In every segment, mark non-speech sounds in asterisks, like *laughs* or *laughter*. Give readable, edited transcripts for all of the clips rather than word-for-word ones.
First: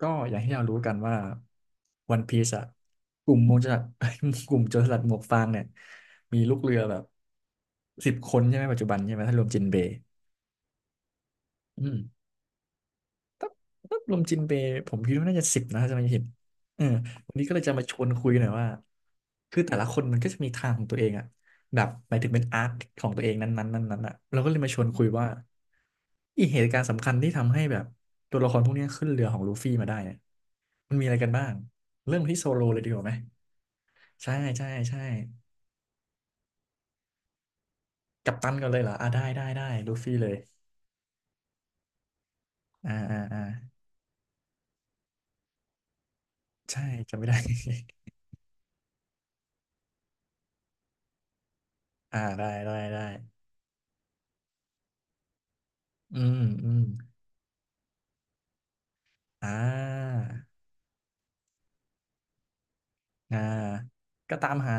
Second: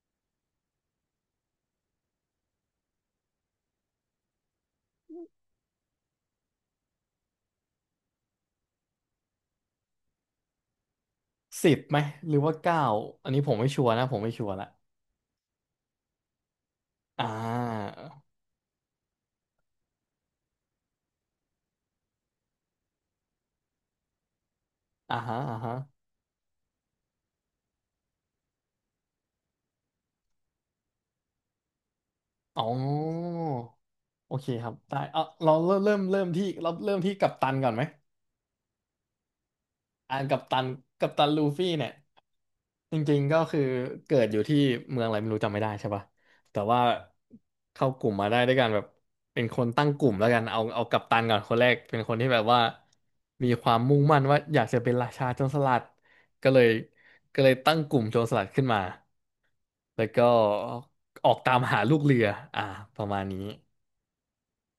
ก็อย่างที่เรารู้กันว่าวันพีซอะกลุ่มโมูจรสลัด *laughs* กลุ่มโจรสลัดหมวกฟางเนี่ย มีลูกเรือแบบสิบคนใช่ไหมปัจจุบันใช่ไหมถ้ารวมจินเบย์สิบอืม ไหมหรือว่าเก้าอันนี้ถ้าผมไม่ชัวร์ถ้านะรผวมมไม่จินชัวเบร์ละย์ผมคิดว่าน่าจะสิบนะถ้าจะไม่ผิดเอออ่วันนี้ก็เลยจะมาชาวนคุยหน่อยว่าคือแต่ละคนมันก็จะมีทางของตัวเองอะแบบหมายถึงเป็นอาร์คของตัวเองนั้นๆนั้นนั้นอะเราก็เลยมาชวนคุยอ่าว่าฮะอ่าฮะอีเหตุการณ์สำคัญที่ทำให้แบบตัวละครพวกเนี้ยขึ้นเรือของลูฟี่มาได้เนี่ยมันมีอะไรกันบ้างเริ่มที่โซโลอ๋อเลยดีกว่าไหมใช่โอเคคใช่รับได้ใช่เอาเราเริ่มเริ่มเริ่มที่เราเริ่มที่กัปตันก่อนไหมกัปตันก่อนเลยเหรออ่าได้ได้ได้ลูฟี่อ่าเลยกัปตันลูฟี่เนี่ยอ่าจริอ่างๆก็อ่าคือเกิดอยู่ที่เมืองอะไรไม่รู้จำไม่ได้ใช่ปะแต่ว่าใช่จำไม่ได้ เข้ากลุ่มมาได้ด้วยกันแบบเป็นคนตั้งกลุ่มแล้วกันเอากัปตันก่อนคนแรกเป็นค *laughs* นอ่าที่แบบได้ว่าได้ได้มีความมุ่งมั่นว่าอยากจะเป็นราชาโจรสลัดอืมก็เลยอืม ก็เลยตั้งกลุ่มโจรสลัดขึ้นมา อ่แล้วาก็ออกตามหาลูกเรืออ่าประมาณอ่านี้ก็ตามหา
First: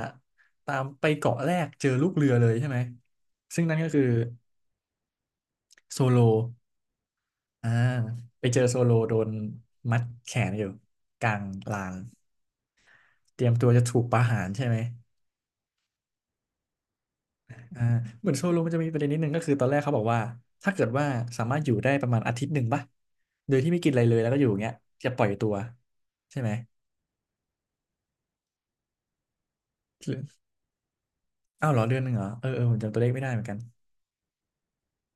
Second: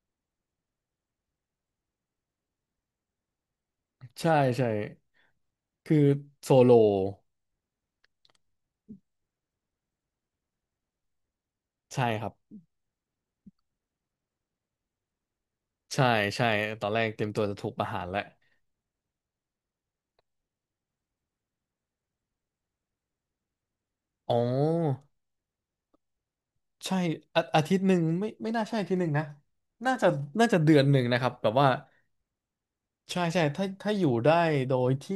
ตามไปเกาะแรกเจอลูกเรือเลยใช่ไหมซึ่งนั่นก็คือใช่ใช่คือโซโลโซโลอ่าไปเจอโซโลโดนมัดแขนอยู่กลางลานใช่ครับเตรียมตัวจะถูกประหารใช่ไหมใช่ใช่ตอนแรกเตรียมตัวจะถูกอ่าประหารแล้วเหมือนโซโลมันจะมีประเด็นนิดนึงก็คือตอนแรกเขาบอกว่าถ้าเกิดว่าสามารถอยู่ได้ประมาณอาทิตย์หนึ่งป่ะโดยที่ไม่กินอะไรเลยแล้วอ๋ก็อยู่อย่างเงี้ยอจะปล่อยตัวใช่ไหมใช่อาทิตย์หนึ่งไม่น่าใช่อาทิตย์หนึ่งนะน่าจะหรือน่าจะเดือนหนึ่งนะครับแบบอ้าว่า วเหรอเดือนหนึ่งเหรอเออเออผมจำตัวเลขใช่ไม่ได้เหมืใช่อนกันถ้าอยู่ได้โดยที่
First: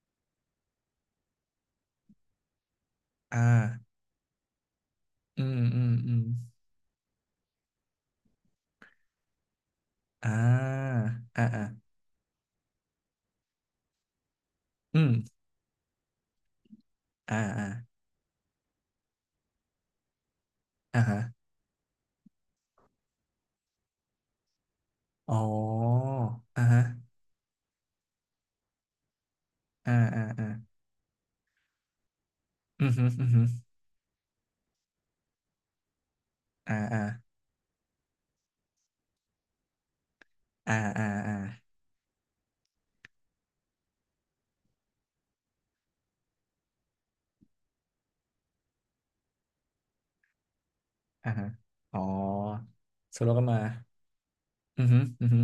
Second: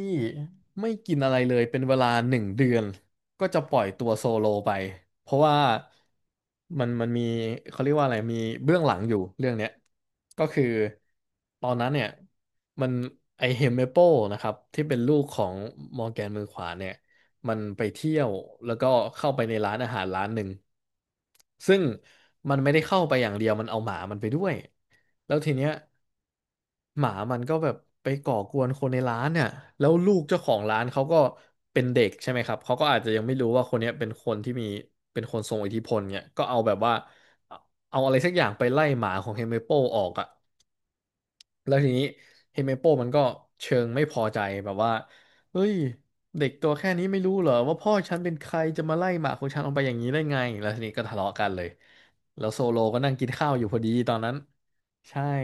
ไม่กินอะไรเลยเป็นเวลาหนึ่งเดือนอ่าก็จะปล่อยตัวโซโลไปเพราะอืว่ามอืมอืม มันมีเขาเรียกว่าอะไรมีเบื้องหลังอยู่เรื่องเนี้ยอ่ก็คือาอ่าอ่าตอนนั้นเนี่ยมันไอเฮมเมเปลนะครับที่เป็อืนมลูกของมอร์แกนมือขวาเนี่ย อ่ามันอ่าไปเที่ยวแล้วก็เข้าไปในร้านอาหารร้านหนึ่งอ่าฮะซึ่งมันไม่ได้เข้าไปอย่างเดียวมันเอาหมามันไปด้วยแล้อ๋อวทีเนี้ยอ่าฮะหมามันก็แบบไปก่อกวนคนในร้านเนี่ยแล้อ่าวลูอ่ากเจ้าอ่าของร้านเขาก็เป็นเด็กใช่ไหมครับเขาอืก็มอาจฮึจะยัอืงมไม่ฮึรู้ว่าคนเนี้ยเป็นคนที่มีเป็นคนทรงอิทธิพลเนี่ยก็เอาแบอ่าบว่าอ่าเอาอะไรสักอย่างไปไล่หมาของเฮเมโปออกอ่ะ อ่าอ่าอ่าแล้วทีนี้เฮเมโปมันก็เชิงไม่พอใจแบบว่าเฮ้ยเด็กตัวแค่นี้ไม่รู้เหรอว่าพ่อฉันเป็นใครจะมาไล่หมาของฉันออกไปอย่างนี้ได้ไงแล้วทีนี้ก็ทะอ่าเลาะฮะกันเลยอ๋อแล้วโซโลก็นั่งโซกิโลนก็ข้าวมาอยู่พอดีตอนนั้นอืมฮึใช่อืมฮึ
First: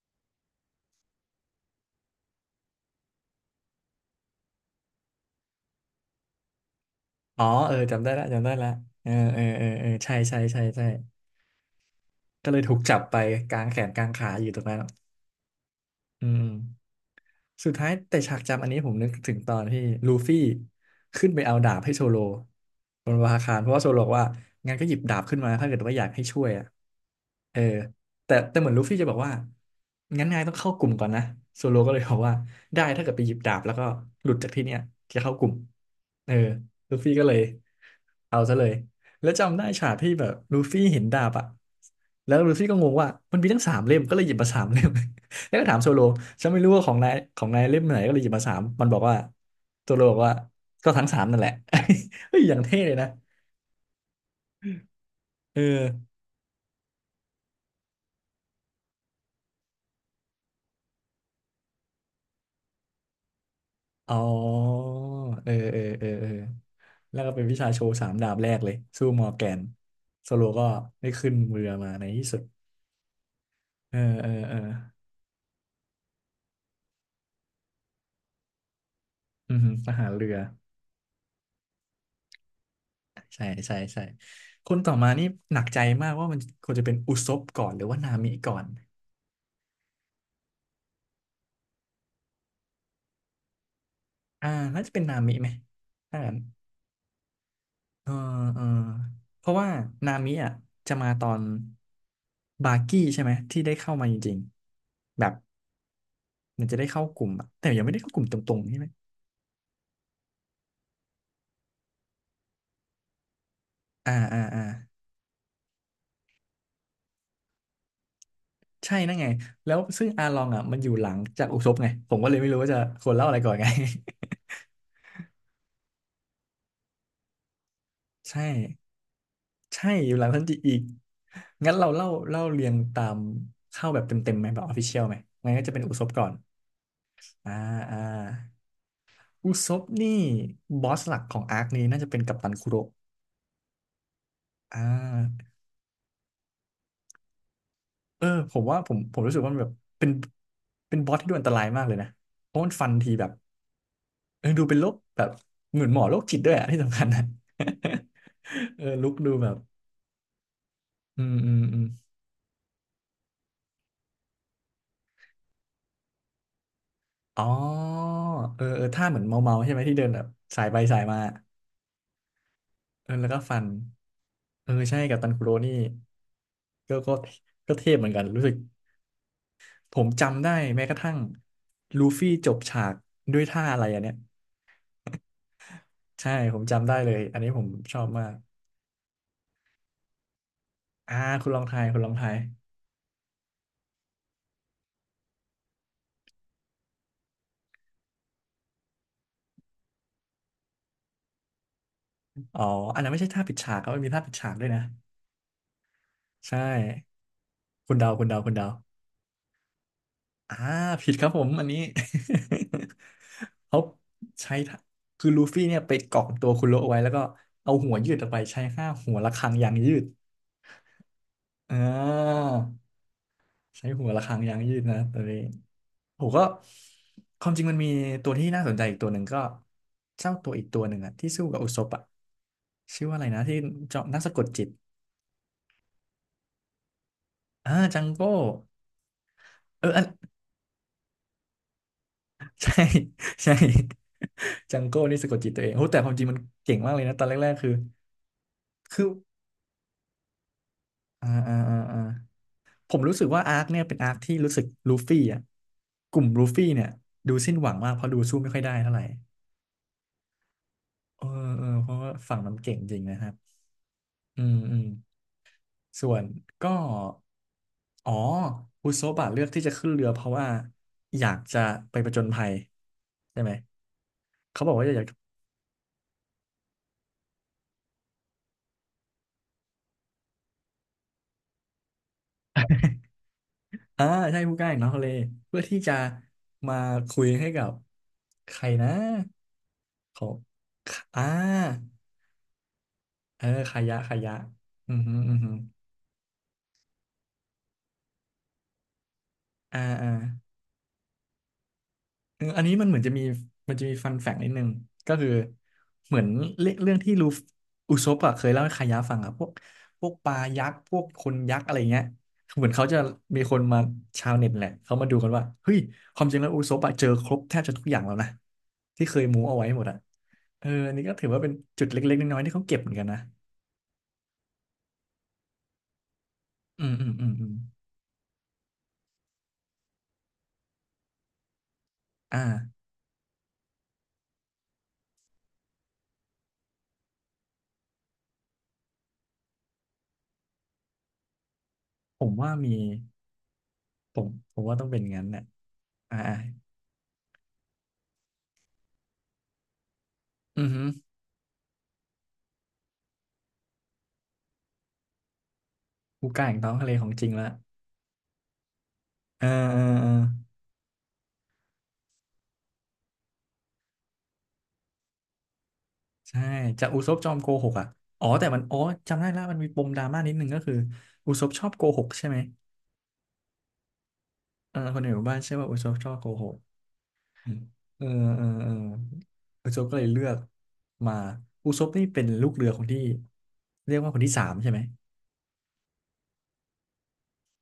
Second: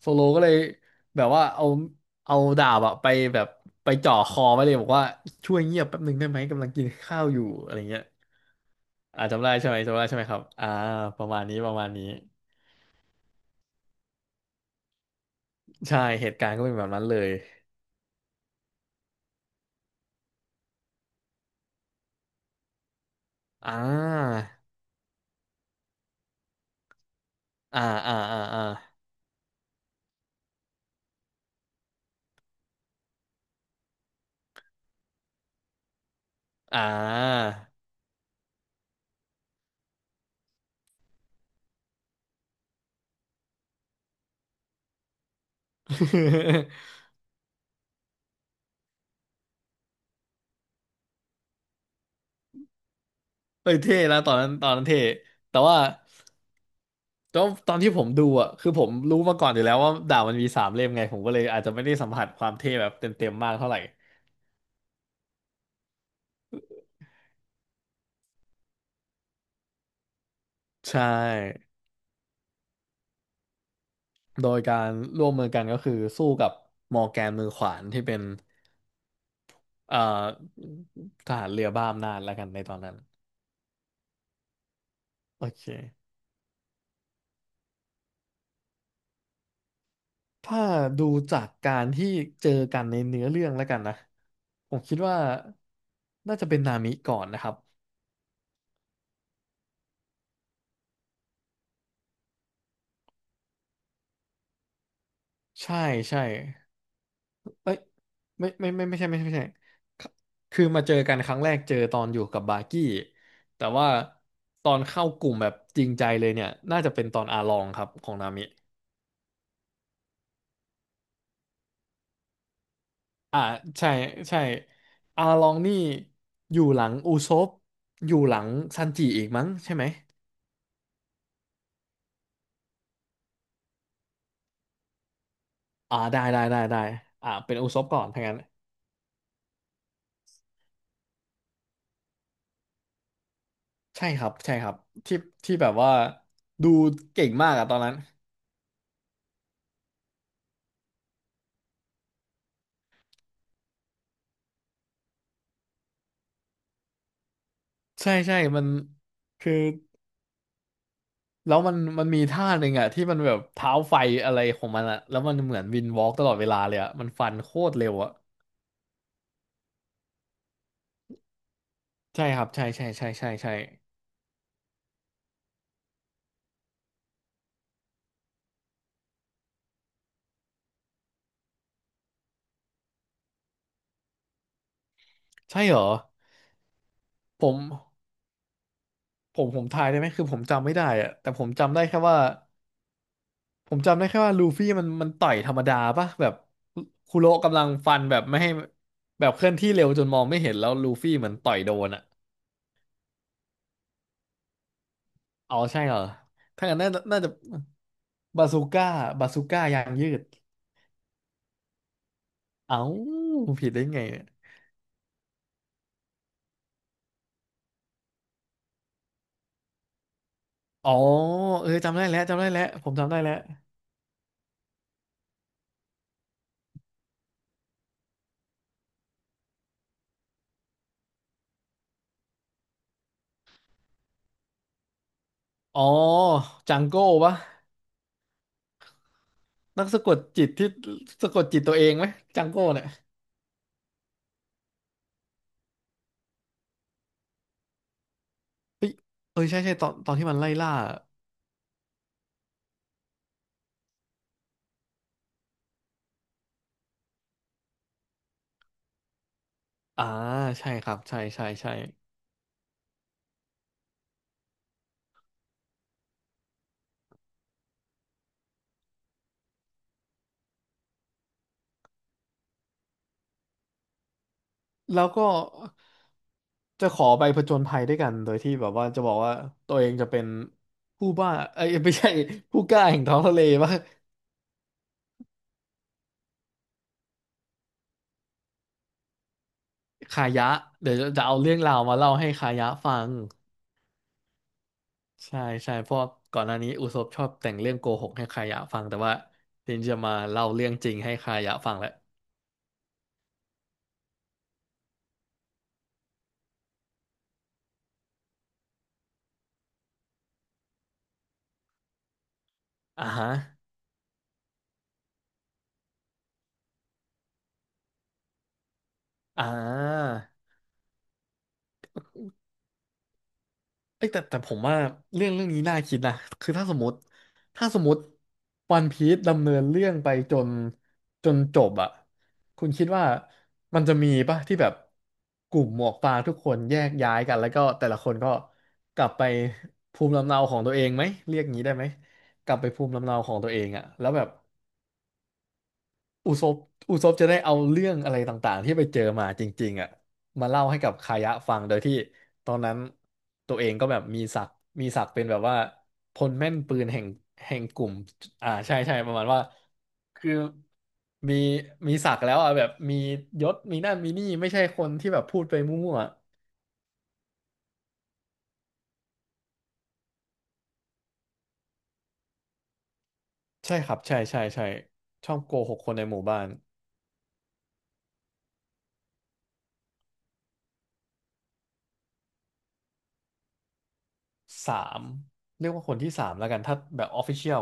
โซโลก็เลยแบบว่าเอาดาบอะไปแบบไปจ่อคอไว้เลยบอกว่าช่วยเงียบแป๊บหนึ่งได้ไหมกำลังกินข้าวออ๋ยู่ออะเออไรเงี้จำยได้ละจำได้ละเอออ่าเออจำได้เออใช่ไหมเออจำได้ใช่ใช่ไหมคใช่รับใช่อ่าใช่ประมาณนี้ประมาณนี้ก็เลยถูกจับไปกลางแขนกลางขาอยู่ตรงนั้นใช่อืเหตุม การณ์ก็เป็นแบบนั้นเลยสุดท้ายแต่ฉากจำอันนี้ผมนึกถึงตอนที่ลูฟี่ขึ้นไปเอาดาบให้โซโลบนวาคารเพอ่ราะว่าโซโลบอกว่าา งั้นก็หยิบดาบขึ้นมาถ้าเกิดว่าอยากให้ช่วยอ่ะเอออ่าอ่าแต่อ่าแต่อ่าเหมือนลูฟี่จะบอกว่างั้นนายต้องเข้ากลุ่มก่อนนะโซโลก็เลยบอกว่าได้ถ้าเกิดไปหยิบดาบแล้วก็หลุดจากที่เนี้ยจะเข้ากลุ่มเอออ่า ลูฟี่ก็เลยเอาซะเลยแล้วจำได้ฉากที่แบบลูฟี่เห็นดาบอ่ะแล้วลูฟี่ก็งงว่ามันมีทั้งสามเล่มก็เลยหยิบมาสามเล่ม แล้วก็ถามโซโลฉันไม่รู้ *laughs* ว่าของนายของนายเล่มไหนก็เลยหยิบมาสามมันบอกว่าโซโลบอกว่าก็ทั้งสามนั่นแหละ *laughs* เฮ้ยอย่างเท่เลยนะเฮ้ยเท่นะตอนนั้นตอนนั้นเท่แต่เออว่าตอนที่ผมดูอ่ะคือผมรู้มาก่อนอยู่แล้วว่าดาบมันมีสามเล่มไงผมก็เลยอาจจะไม่ได้สัมผัสความเท่แบบเต็มๆมากเท่าไหร่อ๋อเออเออเออเออแล้วก็เป็นวิชาโชว์สามดาบแรกเลยสู้มอร์แกนโซโลก็ใช่ได้ขึ้นเรือมาในที่สุดเออเออโดเออยการร่วมมือกันก็คือสู้กับมอร์แกนมือขวานที่เป็นอืมทเอ่อหารเรือทหารเรือบ้าอำนาจแล้วกันในตอนนั้นใช่ใช่ใช่คนต่อมานี่โอหนัเค กใจมากว่ามันควรจะเป็นอุซบก่อนหรือว่านามิก่อนถ้าดูจากการที่เจอกันในเนื้อเรื่องแล้วกันนะอ่าผมน่าจะคิดเป็นนาว่ามิไหมถ้างั้น น่าจะเป็นนามิก่อนนะครับเออเออเพราะว่านามิอ่ะจะมาตอนบากี้ใช่ไหมที่ได้เข้ามาจริงๆแบบใช่ใช่เหมันจะได้เข้ากลุ่มอะแต่เอ้ยยังไม่ได้เข้ากลุ่มตรงๆใช่ไหมไม่ใช่ไม่ใช่คคือมาเจอกันครั้งแรกเจอตอนอยู่กับบาร์กี้แต่ว่าอ่าอ่าอ่าตอนเข้ากลุ่มแบบจริงใจเลยเนี่ยน่าจะเป็นตอนอาลองครับของนามิใช่นั่นไงแล้วซึ่งอาลองอ่ะมันอยู่หลังจากอุซบไงผมก็เลยไม่รู้ว่าจะควรเล่าอะไรอ่าก่อนไง ใช่ใช่อาลองนี่อยู่หลังอุซปอยู่ *laughs* หลัใช่งซันจิอีกมั้งใช่ไหมใช่อยู่หลังทันจิอีกงั้นเราเล่าเรียงตามเข้าแบบเต็มๆไหมแบบออฟฟิเชียลไหมงั้นก็จะเป็นอุอ่าซบก่อนได้อ่าอ่าเป็นอุซปอ่าก่อนถ้างั้น อุซบนี่บอสหลักของอาร์คนี้น่าจะเป็นกัปตันคุโระ ใช่ครับใช่ครับอ่ที่าที่แบบว่าดูเก่งมากอะตอนนั้นเออผมว่าผมรู้สึกว่ามันแบบเป็นเป็นบอสที่ดูอันตรายมากเลยนะเพราะมันฟันทีแบบเออดูเป็นโรคแบบเหมือนหมอโรคจิตด้วยอะที่สำคัญนะ ใช่ใช่มัน *laughs* เออลุกดูแบคือบอืมอืแล้วมมันอืมมันมีท่าหนึ่งอะที่มันแบบเท้าไฟอะไรของมันอะแล้วมันเหมือนวินวอล์กตลอดเวลาเลยอะมันฟันอ๋โคตรเร็อวอะเออเออท่าเหมือนเมาเมาใช่ไหมที่เดินแบบสายไปสายมาใช่ครับเออแล้วก็ใช่ฟันเออใช่กับตันคุโรนี่ก็ก็ก็เทพเหมือนกันรู้สึกผมจำได้แม้กระทั่งลูฟี่จบฉากด้วยท่าอะไรอันเนี้ย ใช่เหรอใช่ผมจำได้เลยอันผนี้ผมมชอบมากผมทายได้ไหมคือผมจำไม่ได้อะอ่าแต่ผคุมณลองจำทาได้ยคุแค่ณลองว่าทายผมจำได้แค่ว่าลูฟี่มันต่อยธรรมดาปะแบบคุโระกำลังฟันแบบไม่ให้แบบเคลื่อนที่เร็วจนมองไม่เห็นแล้วลูฟี่เหมือนต่อยโดนอะ อ๋ออันนั้นไม่ใช่ท่าปิดฉากครับมันมีท่าปิดฉากด้วยนะอ๋อใช่เหรอใช่ถ้างั้นน่าจะน่าจะคุณเดาคุณเดาบาคุณซูเดาก้าบาซูก้ายางยืดอ่าผิดครับผมอันนี้ เอ้า *laughs* ผิดเขาได้ไงเนี่ยใช้ท่าคือลูฟี่เนี่ยไปเกาะตัวคุณโลเอาไว้แล้วก็เอาหัวยืดออกไปใช้ห้าหัวระฆังยางยืดอ๋อเอออ่จำได้แล้วจำาได้แล้วผมจำได้แล้วใช้หัวระฆังยางยืดนะตัวนี้ ผมก็ความจริงมันมีตัวที่น่าสนใจอีกตัวหนึ่งก็เจ้าตัวอีกตัวหนึ่งอะที่สู้กับอุศปอะชื่อว่าอะไรนะที่เจาะนักสะกดจิตอ๋อจังโก้ปะอ่าจังโก้นัเออกอัสะน กดจิตที่สะกดจิตตัวเองไหมจัง *laughs* โก้ใช่เนี่ยใช่ *laughs* จังโก้นี่สะกดจิตตัวเองโอ้แต่ความจริงมันเก่งมากเลยนะตอนแรกๆคือเออใช่ใช่ตอนที่มันไล่ล่าอ่าอ่าอ่าอ่าผมรู้สึกว่าอาร์คเนี่ยเป็นอาร์คที่รู้สึกลูฟี่อ่ะกลุ่มลูฟี่เนี่ยดูสิ้นหวังมากเพราะดูสู้ไม่ค่อยได้เท่าไหร่อ่าใช่ครับใช่เออใช่เออใช่เพราะว่าฝั่งมันเก่งจริงนะครับอืมอืม ส่วนก็อ๋ออุโซบะเลือกที่จะขึ้นเรือเพราะว่าอยากจะไปผจญภัยใช่ไหมเขาบอกว่าจะอแล้ยากวก็จะขอไปผจญภัยด้วยกันโดยที่แบบว่าจะบอกว่าตัวเองจะเป็นผู้บ้าเอ้ยไม่ใช่ผู้กล้าแห่งท้องทะเลปะ อ่าใช่ผู้กล้าอย่างน้องทะเลเพื่อที่จะมาคุยให้กับใครนะคาเขายะเดี๋ยวอ่าจะเอาเรื่องราวมาเล่าให้คายะฟังเออขายะขายะอือฮึอือใช่ฮึใช่เพราะก่อนหน้านี้อุศบชอบแต่งเรื่องโกหกให้คายะฟังแต่ว่าเดียอ่าวจะอ่า มาเล่าเรื่องจริงให้คายะฟังแหละเอออันนี้มันเหมือนจะมีมันจะมีฟันแฟกนิดนึงก็คือเหมือนเรื่องที่อุซปอะเคยเล่าให้คายะฟังอะพวกปลายักษ์พวกคนยักษ์อะไรเงี้ยเหมือนเขาจะอ่าฮะมีคนมาชาวเน็ตแหละเขามาดูกันว่าเฮ้ยความจริงแล้วอุซปอะเจอครบแทบจะทุกอย่างแล้วนะที่เคยมูอ่เอาไว้หมดอะา เอออันนี้ก็ถือว่าเป็นจุดเล็กๆน้อยๆที่เขาเก็บเหมือนกันนะเอ้ยแต่ผมว่าเรื่องนี้น่าคิดนะคือถ้าสมอืมมติอืมอืมอืมถ้าสมมติวันพีซดำเนินเรื่องไปจนจบอ่ะอ่คุณคิาดว่ามันจะมีป่ะที่แบบกลุ่มหมวกฟางทุกคนแยกย้ายกันแล้วก็แต่ละคนก็กลับไปภูมิลำเนาของตัวเองไหมเรียกงี้ได้ไหมผมกว่าลับไปมีภูมิลำเนาของตัวเองอ่ะแล้วผแบมบ ผมว่าต้องเป็นงั้นน่ะอ่าอุอ่าซบอุซบจะได้เอาเรื่องอะไรต่างๆที่ไปเจอมาจริงๆอ่ะมาอืเล่าอให้ฮึกับคายะฟังโดยที่ตอนนั้นตัวเองก็แบบมีศักดิ์เป็นแบบว่าพฮูลก้าแม่แห่นงท้อปืงทะนเลแห่ขงองจริงละแห่งกลุ่มอ่าใช่ใช่ประมาณว่าเออเออเออ คือมีมีศักดิ์แล้วอ่ะแบบมียศมีนั่นมีนี่ไม่ใช่คนที่แบบพูดไปมั่วใช่จากอุซบจอมโกหกอ่ะอ๋อจำได้ละมันมีปมดราม่านิดนึงก็คืออุซบชอบโกหกใช่ไหมๆใช่ครับใช่ใช่ใช่เออคนในหมู่ชอบ้าบนเชื่โกอว่าหอุกซคบนในชอหบมู่โกบ้าหนกอืมเออเออเอออุซบก็เลยเลือกมาอุซบนี่เป็นลูกเรือคนที่เรียกว่าคนที่สามใช่สาไหมมเรียกว่าคนที่สามแล้วกันถ้าแบบออฟฟิเชียล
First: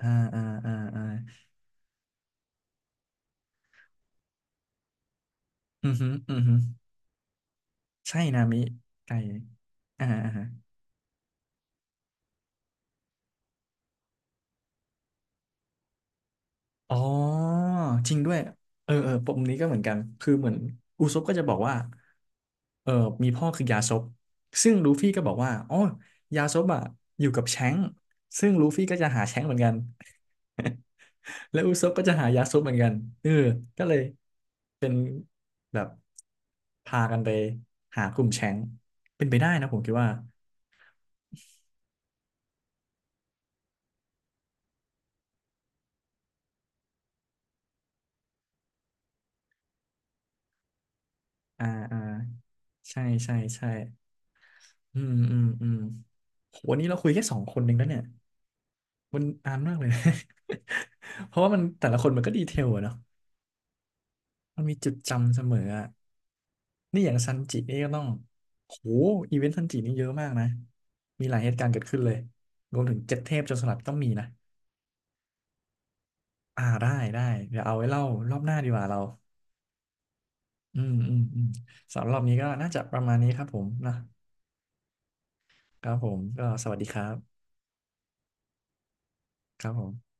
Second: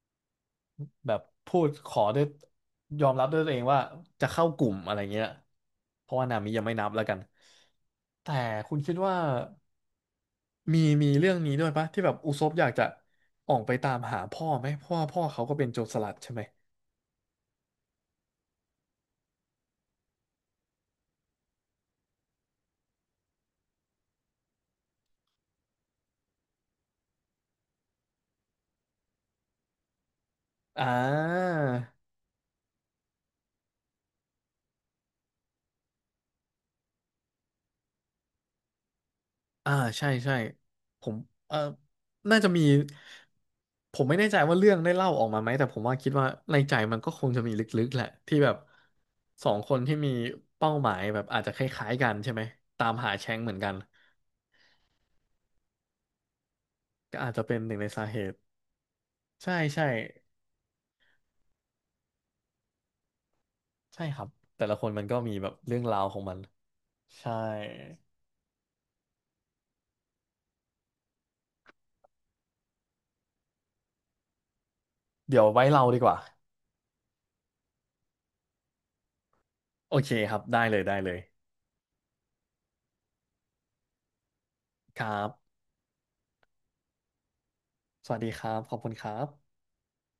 อ่าอ่าอ่าอ่าแบบพูดขอด้วยยอมรับด้วยตัวเองว่าจะเข้ากลุ่มอะไรเงี้ยอือเพฮึราะว่าอืนาอมิฮึยังไม่นับแล้วกัน ใช่แต่นามิคุณคิดไก่ว่าอ่าอ่า มีเรื่องนี้ด้วยปะที่แบบอุซบอยากจะออกไปตามหาพ่อไหมเพราะว่าพ่อเขาก็เป็นโจรสลัดใช่ไหมอ๋อจริงด้วยเออเออปมนี้ก็เหมือนกันคือเหมือนอุซบก็จะบอกว่าเออมีพ่อคือยาซบซึ่งลูฟี่ก็บอกว่าอ๋อยาซบอ่ะอยู่กับแชงก์ซึ่งลูฟี่ก็จะหาแชงก์เหมือนกันอ่า และอุซบก็จะหายาซบเหมือนกันเออก็เลยแบบพากันไปหากลุ่มแชงก์เป็นไปได้นะอ่าผมคิดใช่ว่าใช่ผมเออน่าจะมีผมไม่แน่ใจว่าเรื่องได้เล่าออกมาไหมแต่ผมว่าคิดว่าในใจมันก็คงจะมีลึกๆแหละที่แบบสองคนที่มีเป้าหมายแบบอาจจะคอ่าล้ายอ่าๆกันใช่ไหมตามใช่หาแชใช่งเหมือนใช่กันอืมอืมอืมโหวันนี้เราคุยก็แค่อาสจองจะคเป็นนหเองนึ่งแล้ในวเนี่ย สาเหตุมันใช่นานมากเลใช่ยนะ *laughs* เพราะว่ามันแต่ละคนมันก็ดีเทลอะเนาะใช่ครับมันแต่มีละคจุนดมันก็มีจำเสแบบมอเรื่ออะงราวของมันนี่อย่างซัใช่นจินี่ก็ต้องโหอีเวนต์ซันจินี่เยอะมากนะมีหลายเหตุการณ์เกิดขึ้นเลยรวมถึงเจ็ดเทพโจรสลัดก็มีนะเดี๋ยวไว้เราดีกว่าได้ได้เดี๋ยวเอาไว้เล่ารอบหน้าดีกว่าเราโอเคครับได้เลอืยมได้เลอืยมอืมสำหรับรอบนี้ก็น่าจะประมาณนี้ครับผมนะครับครับผมก็สวัสดีครับสวัสดีครับขอบคุณครับครับผม